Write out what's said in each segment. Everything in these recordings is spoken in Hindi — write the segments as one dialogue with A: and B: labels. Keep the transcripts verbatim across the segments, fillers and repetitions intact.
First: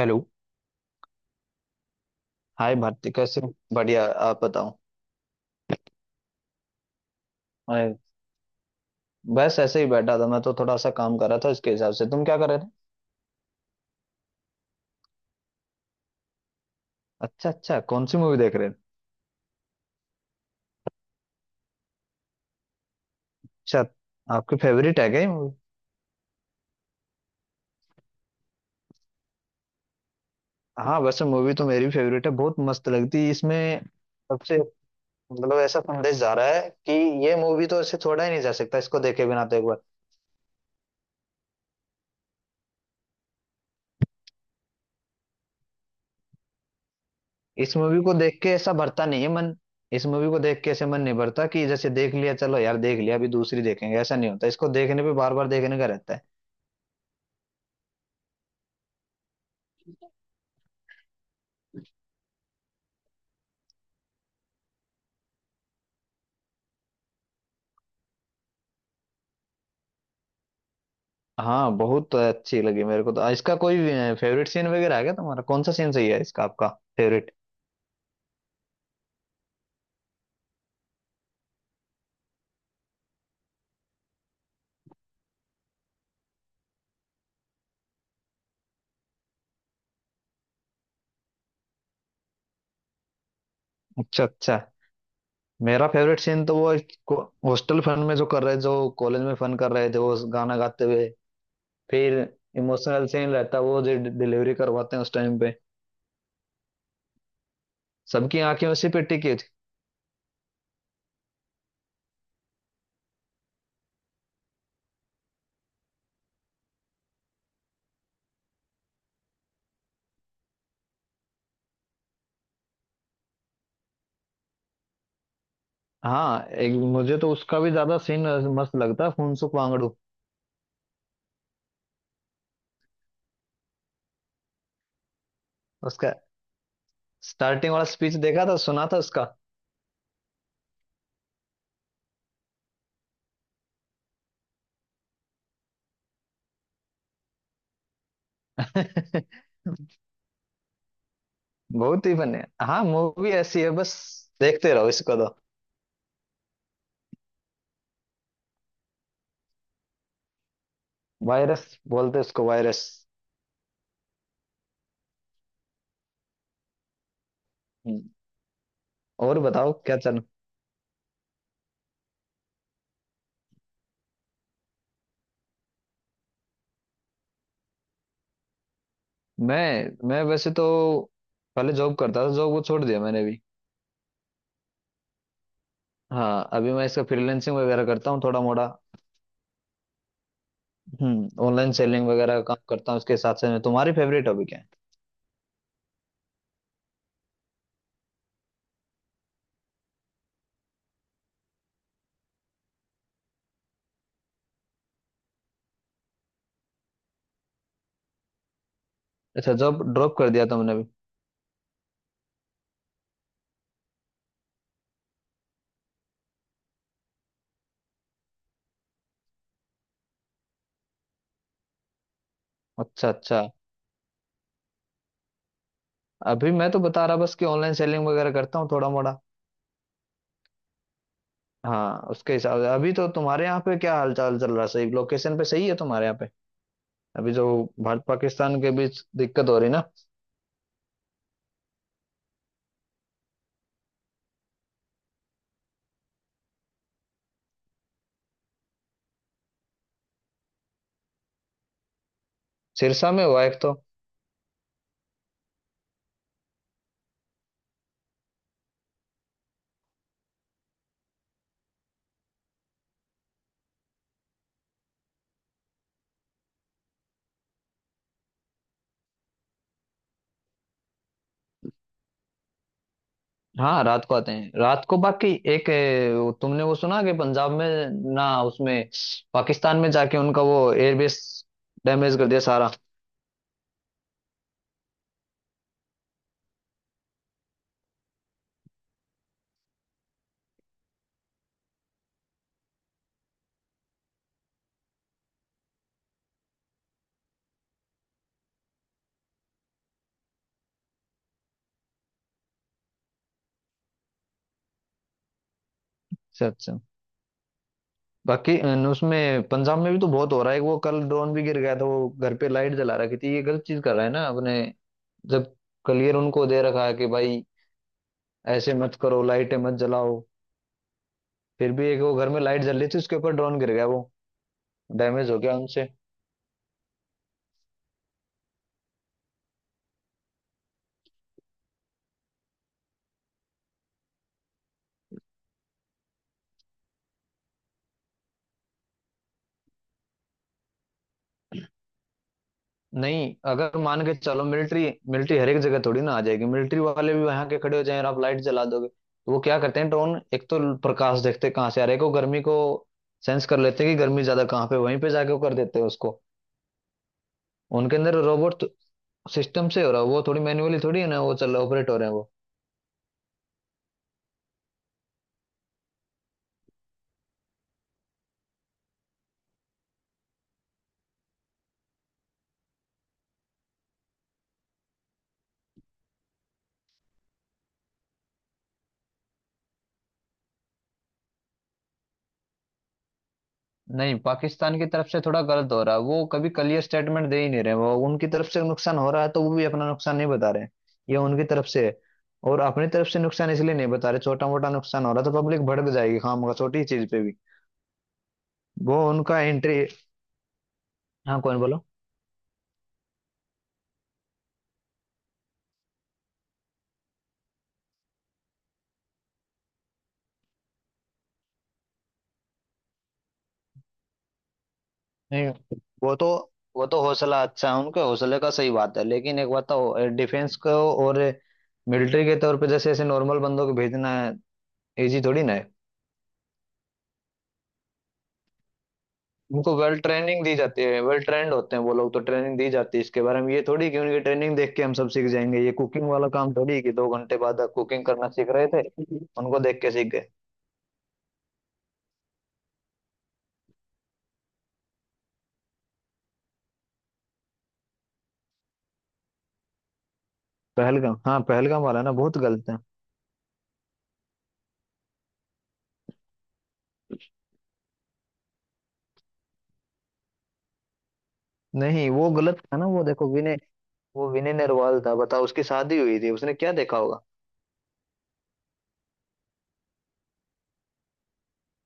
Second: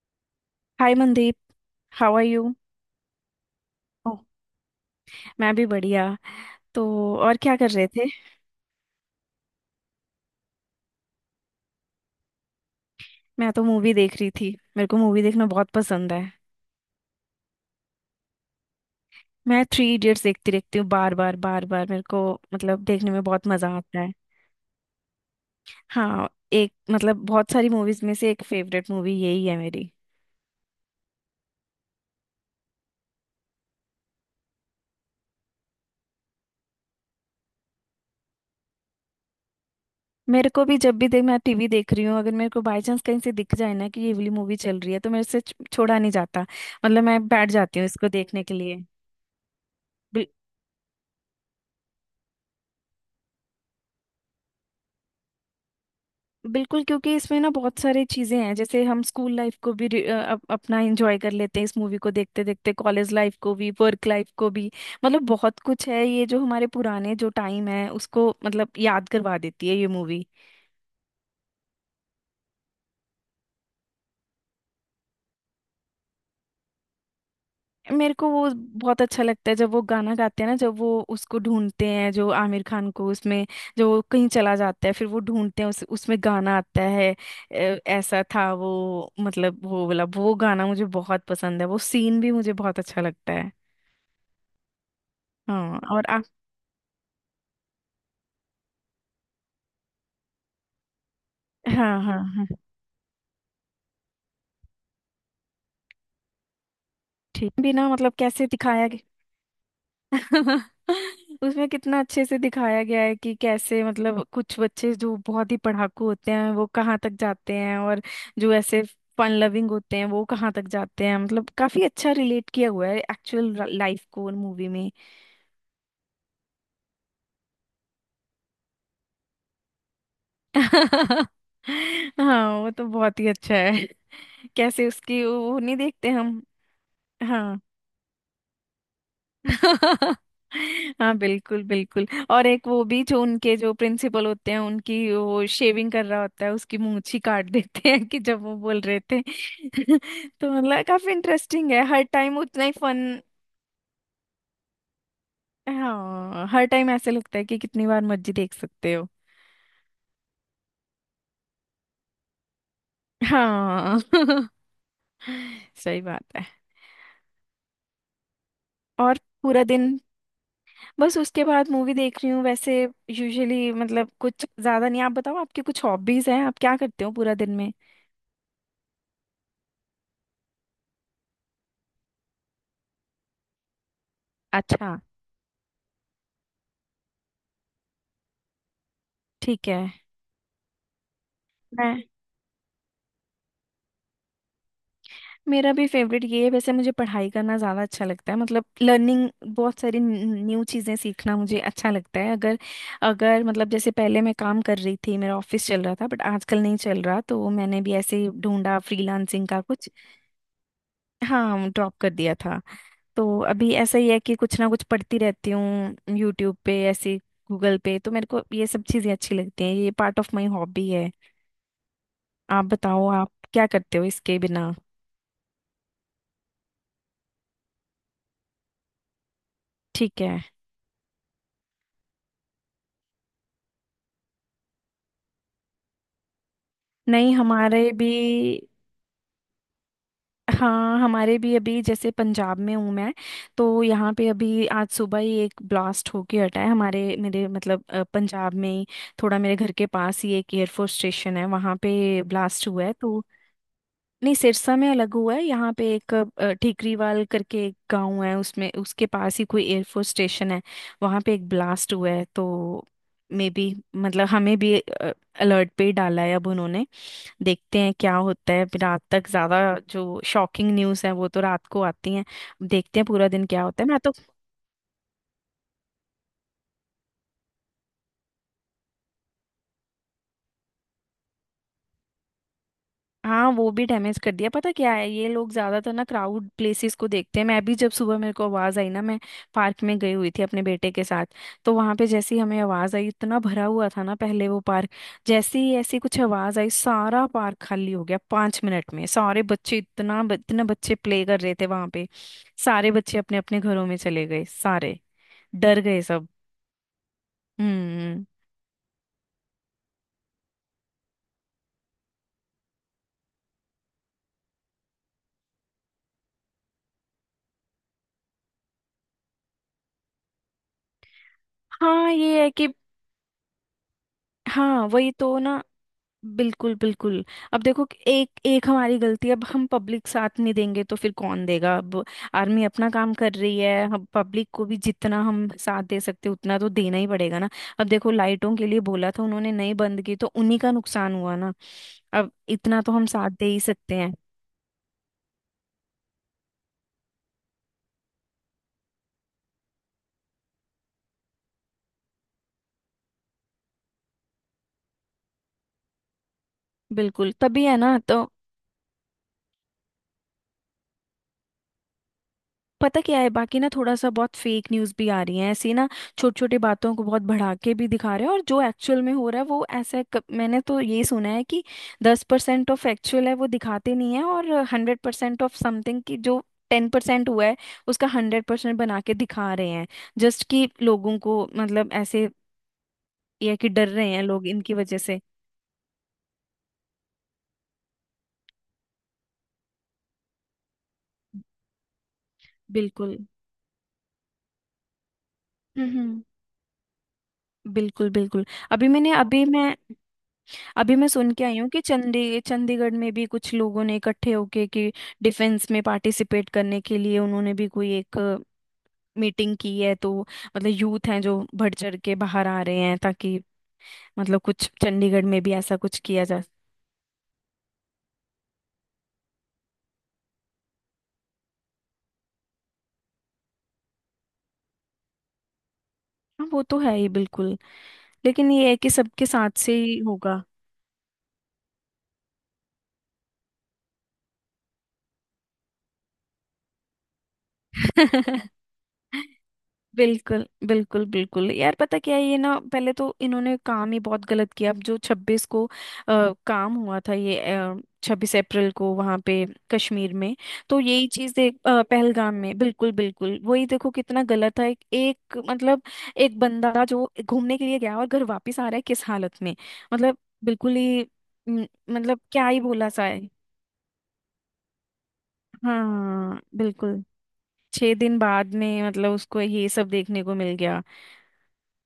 A: Hello.
B: Hi Mandeep. How are you?
A: Hi Bharati, कैसे हो? बढ़िया।
B: ओह,
A: आप बताओ।
B: मैं भी बढ़िया। तो और क्या कर रहे
A: अरे,
B: थे?
A: बस ऐसे ही बैठा था। मैं तो थोड़ा सा काम कर रहा था। इसके हिसाब से तुम क्या कर रहे थे?
B: मैं तो मूवी देख रही थी। मेरे को मूवी देखना बहुत पसंद है।
A: अच्छा अच्छा, कौन सी मूवी देख रहे हैं?
B: मैं थ्री इडियट्स देखती रहती हूँ बार बार बार बार। मेरे को मतलब देखने में बहुत मजा
A: अच्छा,
B: आता है।
A: आपकी फेवरेट है क्या ये मूवी?
B: हाँ, एक मतलब बहुत सारी मूवीज में से एक फेवरेट मूवी यही है मेरी।
A: हाँ, वैसे मूवी तो मेरी फेवरेट है। बहुत मस्त लगती है इसमें सबसे, मतलब, ऐसा संदेश जा रहा है कि ये मूवी तो ऐसे छोड़ा ही नहीं जा सकता। इसको देखे बिना तो एक बार।
B: मेरे को भी जब भी देख, मैं टीवी देख रही हूँ, अगर मेरे को बाय चांस कहीं से दिख जाए ना कि ये वाली मूवी चल रही है तो मेरे से छ- छोड़ा नहीं जाता। मतलब मैं बैठ
A: इस
B: जाती हूँ
A: मूवी
B: इसको
A: को देख
B: देखने
A: के
B: के
A: ऐसा
B: लिए।
A: भरता नहीं है मन। इस मूवी को देख के ऐसे मन नहीं भरता कि जैसे देख लिया, चलो यार देख लिया, अभी दूसरी देखेंगे, ऐसा नहीं होता। इसको देखने पे बार बार देखने का रहता है।
B: बिल्कुल, क्योंकि इसमें ना बहुत सारी चीजें हैं। जैसे हम स्कूल लाइफ को भी रि- अ, अप, अपना एंजॉय कर लेते हैं इस मूवी को देखते देखते, कॉलेज लाइफ को भी, वर्क लाइफ को भी। मतलब बहुत कुछ है। ये जो हमारे पुराने जो टाइम है उसको मतलब याद करवा देती है ये मूवी।
A: हाँ, बहुत अच्छी लगी मेरे को तो। इसका कोई फेवरेट सीन वगैरह है क्या तुम्हारा? कौन सा सीन सही है इसका, आपका फेवरेट?
B: मेरे को वो बहुत अच्छा लगता है जब वो गाना गाते हैं ना, जब वो उसको ढूंढते हैं, जो आमिर खान को उसमें, जो वो कहीं चला जाता है, फिर वो ढूंढते हैं, उस उसमें गाना आता है। अ, ऐसा था वो, मतलब वो वाला वो गाना मुझे बहुत पसंद है, वो सीन भी मुझे बहुत अच्छा लगता है।
A: अच्छा अच्छा।
B: हाँ
A: मेरा
B: और
A: फेवरेट
B: आ,
A: सीन तो वो हॉस्टल फन में जो कर रहे, जो कॉलेज में फन कर रहे थे वो गाना गाते हुए।
B: हाँ, हाँ,
A: फिर
B: हाँ।
A: इमोशनल सीन रहता वो जो डिलीवरी करवाते हैं उस टाइम पे।
B: ठीक भी ना, मतलब
A: सबकी
B: कैसे
A: आंखें
B: दिखाया
A: उसी
B: गया।
A: पे टिकी थी।
B: उसमें कितना अच्छे से दिखाया गया है कि कैसे, मतलब कुछ बच्चे जो बहुत ही पढ़ाकू होते हैं वो कहाँ तक जाते हैं, और जो ऐसे फन लविंग होते हैं वो कहाँ तक जाते हैं। मतलब काफी अच्छा रिलेट किया हुआ है एक्चुअल लाइफ को मूवी में।
A: हाँ, एक मुझे तो उसका भी ज्यादा सीन मस्त लगता है, फुनसुक वांगडू।
B: हाँ, वो तो बहुत ही अच्छा है। कैसे उसकी वो वो नहीं देखते
A: उसका
B: हम। हाँ।
A: स्टार्टिंग वाला स्पीच देखा था, सुना था उसका।
B: हाँ, बिल्कुल बिल्कुल। और एक वो भी, जो उनके जो प्रिंसिपल होते हैं उनकी वो शेविंग कर रहा होता है, उसकी मूंछ ही काट देते हैं कि जब वो बोल रहे थे। तो मतलब काफी इंटरेस्टिंग है, हर
A: बहुत ही
B: टाइम
A: बने।
B: उतना ही
A: हाँ,
B: फन।
A: मूवी ऐसी है बस, देखते रहो इसको तो।
B: हाँ, हर टाइम ऐसे लगता है कि कितनी बार मर्जी देख सकते हो।
A: वायरस बोलते हैं उसको, वायरस।
B: हाँ। सही बात है।
A: हम्म,
B: और
A: और
B: पूरा
A: बताओ क्या
B: दिन
A: चल।
B: बस उसके बाद मूवी देख रही हूँ वैसे। यूजुअली मतलब कुछ ज्यादा नहीं। आप बताओ, आपकी कुछ हॉबीज हैं? आप क्या करते हो पूरा दिन में?
A: मैं मैं वैसे तो पहले जॉब करता था, जॉब को छोड़ दिया मैंने भी।
B: अच्छा,
A: हाँ, अभी मैं इसका फ्रीलांसिंग वगैरह करता हूँ थोड़ा मोड़ा।
B: ठीक है।
A: हम्म ऑनलाइन
B: मैं
A: सेलिंग वगैरह का काम करता हूँ इसके साथ साथ में। तुम्हारी फेवरेट टॉपिक है?
B: मेरा भी फेवरेट ये है। वैसे मुझे पढ़ाई करना ज़्यादा अच्छा लगता है, मतलब लर्निंग। बहुत सारी न्यू चीज़ें सीखना मुझे अच्छा लगता है। अगर अगर मतलब जैसे पहले मैं काम कर रही थी, मेरा ऑफिस चल रहा था, बट आजकल नहीं चल रहा, तो मैंने भी ऐसे ही ढूंढा फ्रीलांसिंग
A: अच्छा,
B: का
A: जॉब
B: कुछ।
A: ड्रॉप कर दिया तुमने भी।
B: हाँ, ड्रॉप कर दिया था। तो अभी ऐसा ही है कि कुछ ना कुछ पढ़ती रहती हूँ यूट्यूब पे, ऐसे गूगल पे। तो मेरे को ये सब चीज़ें अच्छी लगती हैं, ये पार्ट ऑफ माई हॉबी है। आप बताओ
A: अच्छा
B: आप
A: अच्छा,
B: क्या करते हो इसके बिना?
A: अभी मैं तो बता रहा बस कि ऑनलाइन सेलिंग वगैरह करता हूँ थोड़ा मोड़ा।
B: ठीक है।
A: हाँ, उसके हिसाब से। अभी तो तुम्हारे यहाँ पे क्या हालचाल चल रहा है? सही लोकेशन पे सही है तुम्हारे यहाँ पे?
B: नहीं,
A: अभी जो
B: हमारे
A: भारत
B: भी।
A: पाकिस्तान के बीच दिक्कत हो रही ना।
B: हाँ, हमारे भी अभी, जैसे पंजाब में हूँ मैं। तो यहाँ पे अभी आज सुबह ही एक ब्लास्ट होके हटा है, हमारे मेरे मतलब अ, पंजाब में ही। थोड़ा मेरे घर के पास ही एक एयरफोर्स स्टेशन है, वहाँ पे ब्लास्ट हुआ है
A: सिरसा
B: तो।
A: में हुआ एक तो।
B: नहीं, सिरसा में अलग हुआ है। यहाँ पे एक अ, ठीकरीवाल करके एक गाँव है, उसमें उसके पास ही कोई एयरफोर्स स्टेशन है। वहाँ पे एक ब्लास्ट हुआ है तो। मे बी मतलब हमें भी अलर्ट पे ही डाला है अब उन्होंने। देखते हैं क्या होता है फिर रात तक ज्यादा। जो शॉकिंग न्यूज है वो तो रात को आती है। अब देखते हैं पूरा दिन क्या होता
A: हाँ,
B: है मैं
A: रात
B: तो।
A: को आते हैं रात को बाकी। एक ए, वो तुमने वो सुना कि पंजाब में ना, उसमें पाकिस्तान में जाके उनका वो एयरबेस डैमेज कर दिया सारा।
B: हाँ, वो भी डैमेज कर दिया। पता क्या है, ये लोग ज्यादातर ना क्राउड प्लेसेस को देखते हैं। मैं भी जब सुबह मेरे को आवाज आई ना, मैं पार्क में गई हुई थी अपने बेटे के साथ। तो वहां पे जैसे ही हमें आवाज आई, इतना भरा हुआ था ना पहले वो पार्क। जैसे ही ऐसी कुछ आवाज आई, सारा पार्क खाली हो गया पांच मिनट में। सारे बच्चे इतना इतने बच्चे प्ले कर रहे थे वहां पे, सारे बच्चे अपने अपने घरों में चले गए, सारे डर गए सब।
A: अच्छा अच्छा।
B: हम्म।
A: बाकी अन, उसमें पंजाब में भी तो बहुत हो रहा है। वो कल ड्रोन भी गिर गया था, वो घर पे लाइट जला रखी थी। ये गलत चीज कर रहा है ना अपने। जब क्लियर उनको दे रखा है कि भाई ऐसे मत करो, लाइटें मत जलाओ, फिर भी एक
B: हाँ,
A: वो घर में
B: ये है
A: लाइट
B: कि,
A: जल रही थी, उसके ऊपर ड्रोन गिर गया वो।
B: हाँ वही
A: डैमेज
B: तो
A: हो गया
B: ना।
A: उनसे।
B: बिल्कुल बिल्कुल। अब देखो कि एक एक हमारी गलती है। अब हम पब्लिक साथ नहीं देंगे तो फिर कौन देगा अब? आर्मी अपना काम कर रही है, हम पब्लिक को भी जितना हम साथ दे सकते हैं उतना तो देना ही पड़ेगा ना। अब देखो, लाइटों के लिए बोला था, उन्होंने नहीं बंद की तो उन्हीं का नुकसान हुआ ना। अब इतना तो हम साथ
A: नहीं,
B: दे ही
A: अगर
B: सकते
A: मान
B: हैं।
A: के चलो मिलिट्री मिलिट्री हर एक जगह थोड़ी ना आ जाएगी। मिलिट्री वाले भी वहां के खड़े हो जाएं और आप लाइट जला दोगे तो वो क्या करते हैं? ड्रोन एक तो प्रकाश देखते हैं कहाँ से आ रहा है, को गर्मी को सेंस कर लेते हैं कि गर्मी ज्यादा कहाँ पे, वहीं पे जाके वो कर देते हैं उसको।
B: बिल्कुल, तभी है
A: उनके
B: ना
A: अंदर
B: तो।
A: रोबोट सिस्टम से हो रहा है वो, थोड़ी मैन्युअली थोड़ी है ना, वो चल ऑपरेट हो रहे हैं वो।
B: पता क्या है, बाकी ना थोड़ा सा बहुत फेक न्यूज़ भी आ रही है ऐसी ना। छोटी छोटी बातों को बहुत बढ़ा के भी दिखा रहे हैं, और जो एक्चुअल में हो रहा है वो ऐसा क- मैंने तो ये सुना है कि दस परसेंट ऑफ एक्चुअल है वो दिखाते नहीं है, और हंड्रेड परसेंट ऑफ समथिंग की जो टेन परसेंट हुआ है उसका हंड्रेड परसेंट बना के दिखा रहे हैं। जस्ट कि लोगों को मतलब ऐसे ये है कि डर रहे
A: नहीं,
B: हैं लोग इनकी
A: पाकिस्तान की
B: वजह
A: तरफ
B: से।
A: से थोड़ा गलत हो रहा है। वो कभी क्लियर स्टेटमेंट दे ही नहीं रहे। वो उनकी तरफ से नुकसान हो रहा है तो वो भी अपना नुकसान नहीं बता रहे। ये उनकी तरफ से है। और अपनी तरफ
B: बिल्कुल।
A: से नुकसान इसलिए नहीं बता रहे, छोटा मोटा नुकसान हो रहा है तो पब्लिक भड़क जाएगी
B: हम्म।
A: खाम का, छोटी चीज पे भी।
B: बिल्कुल बिल्कुल। अभी
A: वो
B: मैंने
A: उनका
B: अभी मैं
A: एंट्री।
B: अभी मैं सुन
A: हाँ,
B: के आई
A: कौन
B: हूँ कि
A: बोलो।
B: चंडी चंडीगढ़ में भी कुछ लोगों ने इकट्ठे होके, कि डिफेंस में पार्टिसिपेट करने के लिए उन्होंने भी कोई एक मीटिंग की है तो। मतलब यूथ हैं जो बढ़ चढ़ के बाहर आ रहे हैं, ताकि मतलब कुछ चंडीगढ़ में
A: नहीं,
B: भी ऐसा कुछ
A: वो
B: किया
A: तो
B: जाए।
A: वो तो हौसला अच्छा है, उनके हौसले का सही बात है। लेकिन एक बात तो डिफेंस को और मिलिट्री के तौर पे जैसे ऐसे नॉर्मल बंदों को भेजना इजी थोड़ी ना है।
B: हाँ, वो तो है ही बिल्कुल। लेकिन ये है कि सबके साथ से
A: उनको
B: ही
A: वेल ट्रेनिंग
B: होगा।
A: दी जाती है, वेल ट्रेंड होते हैं वो लोग तो। ट्रेनिंग दी जाती है इसके बारे में, ये थोड़ी कि उनकी ट्रेनिंग देख के हम सब सीख जाएंगे। ये कुकिंग वाला काम थोड़ी कि दो घंटे बाद कुकिंग करना सीख रहे थे, उनको देख के सीख गए।
B: बिल्कुल बिल्कुल बिल्कुल यार, पता क्या है ये ना, पहले तो इन्होंने काम ही बहुत गलत किया। अब जो छब्बीस को अ, काम हुआ था, ये छब्बीस अप्रैल को वहां पे कश्मीर में, तो यही
A: पहलगाम।
B: चीज
A: हाँ,
B: देख अ,
A: पहलगाम वाला ना
B: पहलगाम
A: बहुत
B: में,
A: गलत है।
B: बिल्कुल बिल्कुल वही। देखो कितना गलत है, एक मतलब एक बंदा जो घूमने के लिए गया और घर वापस आ रहा है किस हालत में। मतलब बिल्कुल ही म,
A: नहीं,
B: मतलब
A: वो
B: क्या
A: गलत
B: ही
A: था ना।
B: बोला
A: वो
B: सा
A: देखो
B: है।
A: विनय। वो विनय नरवाल था, बताओ। उसकी शादी हुई थी,
B: हाँ,
A: उसने क्या देखा
B: बिल्कुल।
A: होगा।
B: छह दिन बाद में मतलब उसको ये सब देखने को मिल गया।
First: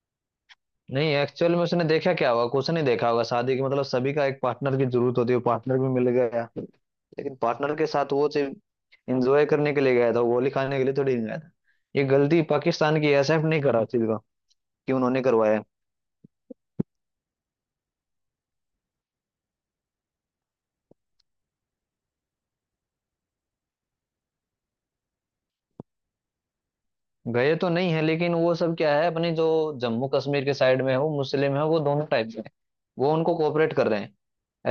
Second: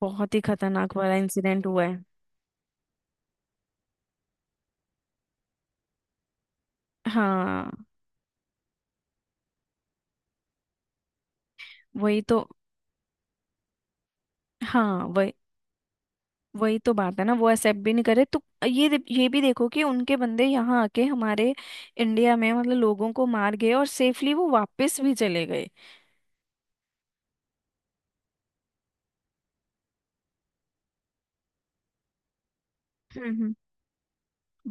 B: बहुत ही खतरनाक
A: नहीं,
B: वाला
A: एक्चुअल में
B: इंसिडेंट
A: उसने
B: हुआ है।
A: देखा क्या होगा? कुछ नहीं देखा होगा। शादी की, मतलब सभी का एक पार्टनर की जरूरत होती है, पार्टनर भी मिल गया। लेकिन
B: हाँ
A: पार्टनर के साथ वो सिर्फ इंजॉय करने के लिए गया था, गोली खाने के लिए थोड़ी गया था। ये
B: वही
A: गलती
B: तो
A: पाकिस्तान की, एस एफ नहीं करा चीज का कि
B: हाँ
A: उन्होंने
B: वही
A: करवाया।
B: वही तो बात है ना, वो एक्सेप्ट भी नहीं करे तो। ये दे- ये भी देखो कि उनके बंदे यहाँ आके हमारे इंडिया में मतलब लोगों को मार गए और सेफली वो वापस भी चले गए।
A: गए तो नहीं है, लेकिन वो सब क्या है अपनी जो जम्मू कश्मीर के साइड में हो मुस्लिम है, वो दोनों टाइप के हैं, वो
B: हम्म
A: उनको
B: हम्म।
A: कोऑपरेट कर रहे हैं।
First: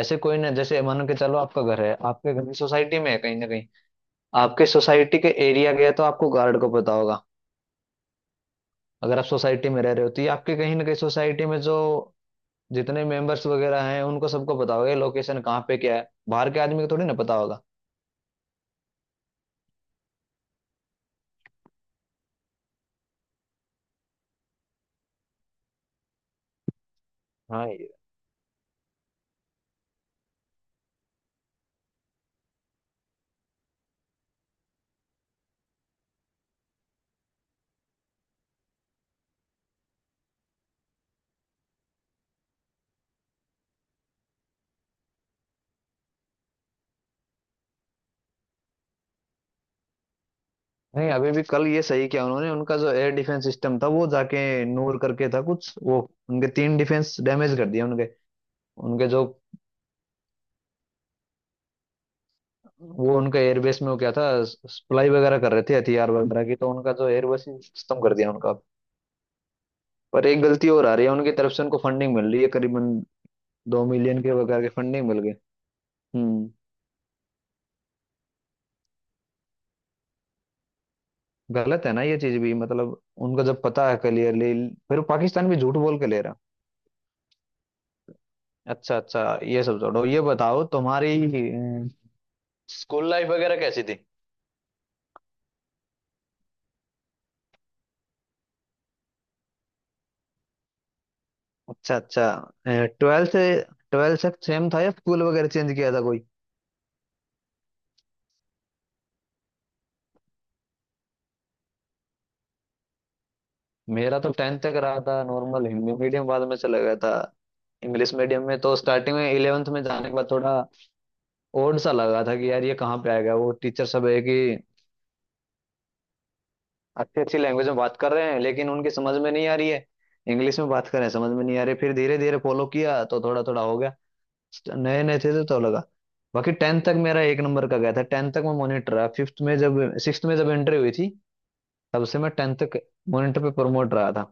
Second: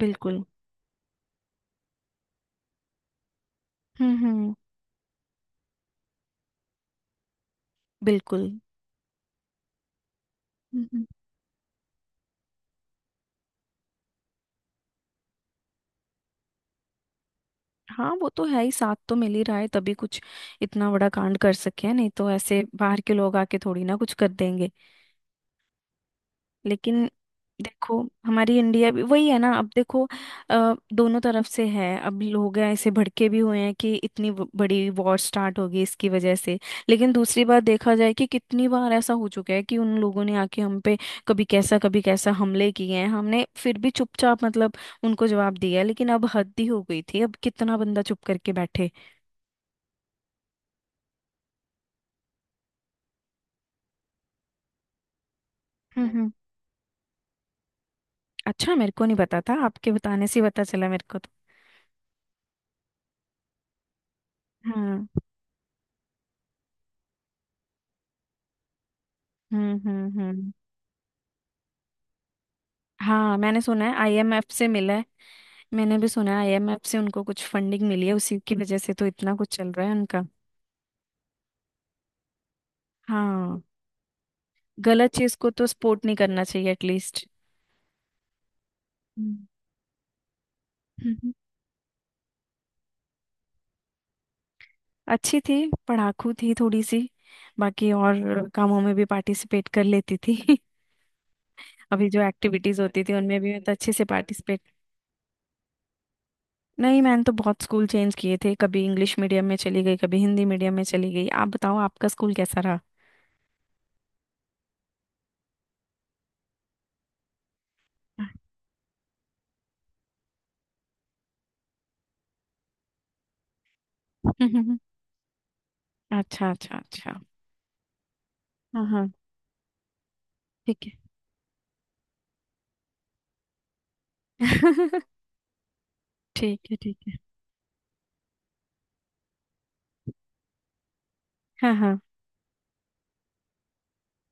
A: ऐसे कोई
B: बिल्कुल।
A: ना, जैसे मान के चलो आपका घर है, आपके घर की सोसाइटी में है कहीं ना कहीं।
B: हम्म हम्म।
A: आपके सोसाइटी के एरिया गया तो आपको गार्ड को पता होगा।
B: बिल्कुल।
A: अगर आप सोसाइटी में रह रहे हो तो ये आपके कहीं ना
B: हम्म
A: कहीं
B: हम्म।
A: सोसाइटी में जो जितने मेंबर्स वगैरह हैं, उनको सबको पता होगा लोकेशन कहाँ पे क्या है। बाहर के आदमी को थोड़ी ना पता होगा।
B: हाँ, वो तो है ही, साथ तो मिल ही रहा है तभी कुछ इतना बड़ा कांड कर सके हैं। नहीं तो ऐसे बाहर के लोग आके थोड़ी ना कुछ कर देंगे। लेकिन
A: हाँ ये।
B: देखो, हमारी इंडिया भी वही है ना। अब देखो अ, दोनों तरफ से है, अब लोग हैं ऐसे भड़के भी हुए हैं कि इतनी ब- बड़ी वॉर स्टार्ट होगी इसकी वजह से। लेकिन दूसरी बात देखा जाए कि कितनी बार ऐसा हो चुका है कि उन लोगों ने आके हम पे कभी कैसा कभी कैसा हमले किए हैं, हमने फिर भी चुपचाप मतलब उनको जवाब दिया है। लेकिन अब हद ही हो गई थी, अब कितना बंदा चुप करके बैठे?
A: नहीं, अभी भी कल ये सही किया उन्होंने। उनका जो एयर डिफेंस सिस्टम था वो जाके, नूर करके था कुछ वो,
B: हम्म हम्म।
A: उनके तीन डिफेंस डैमेज कर दिए उनके।
B: अच्छा, मेरे को
A: उनके
B: नहीं
A: जो
B: पता था, आपके बताने से ही पता चला मेरे को तो।
A: वो उनका एयरबेस में वो क्या था,
B: हम्म
A: सप्लाई वगैरह कर रहे थे हथियार वगैरह की, तो उनका जो एयरबेस सिस्टम कर दिया उनका।
B: हम्म हम्म
A: पर एक
B: हम्म।
A: गलती और आ रही है उनकी तरफ से। उनको फंडिंग मिल रही है करीबन
B: हाँ, मैंने सुना
A: दो
B: है
A: मिलियन के
B: आई एम एफ
A: वगैरह
B: से
A: की,
B: मिला है।
A: फंडिंग मिल गई।
B: मैंने भी सुना है
A: हम्म
B: आई एम एफ से उनको कुछ फंडिंग मिली है, उसी की वजह से तो इतना कुछ चल रहा है उनका।
A: गलत है ना ये चीज भी, मतलब। उनको
B: हाँ,
A: जब पता है क्लियरली। फिर
B: गलत चीज
A: पाकिस्तान
B: को
A: भी
B: तो
A: झूठ बोल
B: सपोर्ट
A: के
B: नहीं
A: ले रहा।
B: करना चाहिए एटलीस्ट।
A: अच्छा अच्छा, ये सब छोड़ो। ये बताओ तुम्हारी
B: हम्म।
A: स्कूल लाइफ वगैरह कैसी थी।
B: अच्छी थी, पढ़ाकू थी थोड़ी सी। बाकी और कामों में भी पार्टिसिपेट कर लेती थी।
A: अच्छा
B: अभी जो
A: अच्छा।
B: एक्टिविटीज होती थी
A: ट्वेल्थ
B: उनमें
A: से
B: भी मैं तो अच्छे से
A: ट्वेल्थ तक
B: पार्टिसिपेट।
A: सेम था या स्कूल वगैरह चेंज किया था कोई?
B: नहीं, मैंने तो बहुत स्कूल चेंज किए थे। कभी इंग्लिश मीडियम में चली गई, कभी हिंदी मीडियम में चली गई। आप बताओ, आपका स्कूल कैसा रहा?
A: मेरा तो टेंथ तक रहा था नॉर्मल हिंदी मीडियम, बाद में चला गया था इंग्लिश मीडियम में। तो स्टार्टिंग में इलेवेंथ में जाने के बाद थोड़ा ओड सा लगा था कि यार ये कहाँ पे आएगा। वो टीचर सब है कि
B: अच्छा अच्छा अच्छा।
A: अच्छी अच्छी लैंग्वेज में बात कर रहे हैं लेकिन
B: हाँ
A: उनकी
B: हाँ,
A: समझ में नहीं आ रही है। इंग्लिश में
B: ठीक
A: बात
B: है।
A: कर रहे हैं, समझ में नहीं आ रही। फिर धीरे धीरे फॉलो किया तो थोड़ा थोड़ा हो गया। नए नए थे तो तो लगा। बाकी
B: ठीक है
A: टेंथ तक
B: ठीक है।
A: मेरा एक नंबर का गया था। टेंथ तक मैं मॉनिटर रहा। फिफ्थ में जब सिक्स्थ में जब एंट्री हुई थी,
B: हाँ हाँ।
A: तब से मैं टेंथ तक मॉनिटर पे प्रमोट रहा था।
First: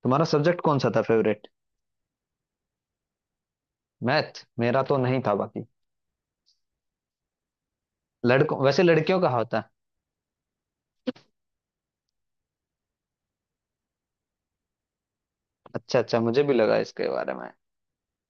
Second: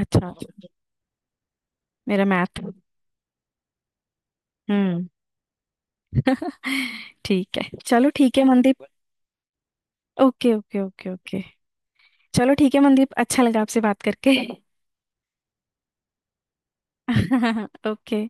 B: अच्छा
A: तुम्हारा
B: अच्छा।
A: सब्जेक्ट कौन सा था फेवरेट?
B: मेरा मैथ।
A: मैथ मेरा तो
B: हम्म।
A: नहीं था बाकी,
B: ठीक है, चलो ठीक है
A: लड़कों
B: मनदीप।
A: वैसे लड़कियों का होता है।
B: Okay okay okay okay. चलो ठीक है मनदीप, अच्छा लगा आपसे बात करके।
A: अच्छा अच्छा, मुझे भी लगा इसके बारे में।
B: ओके।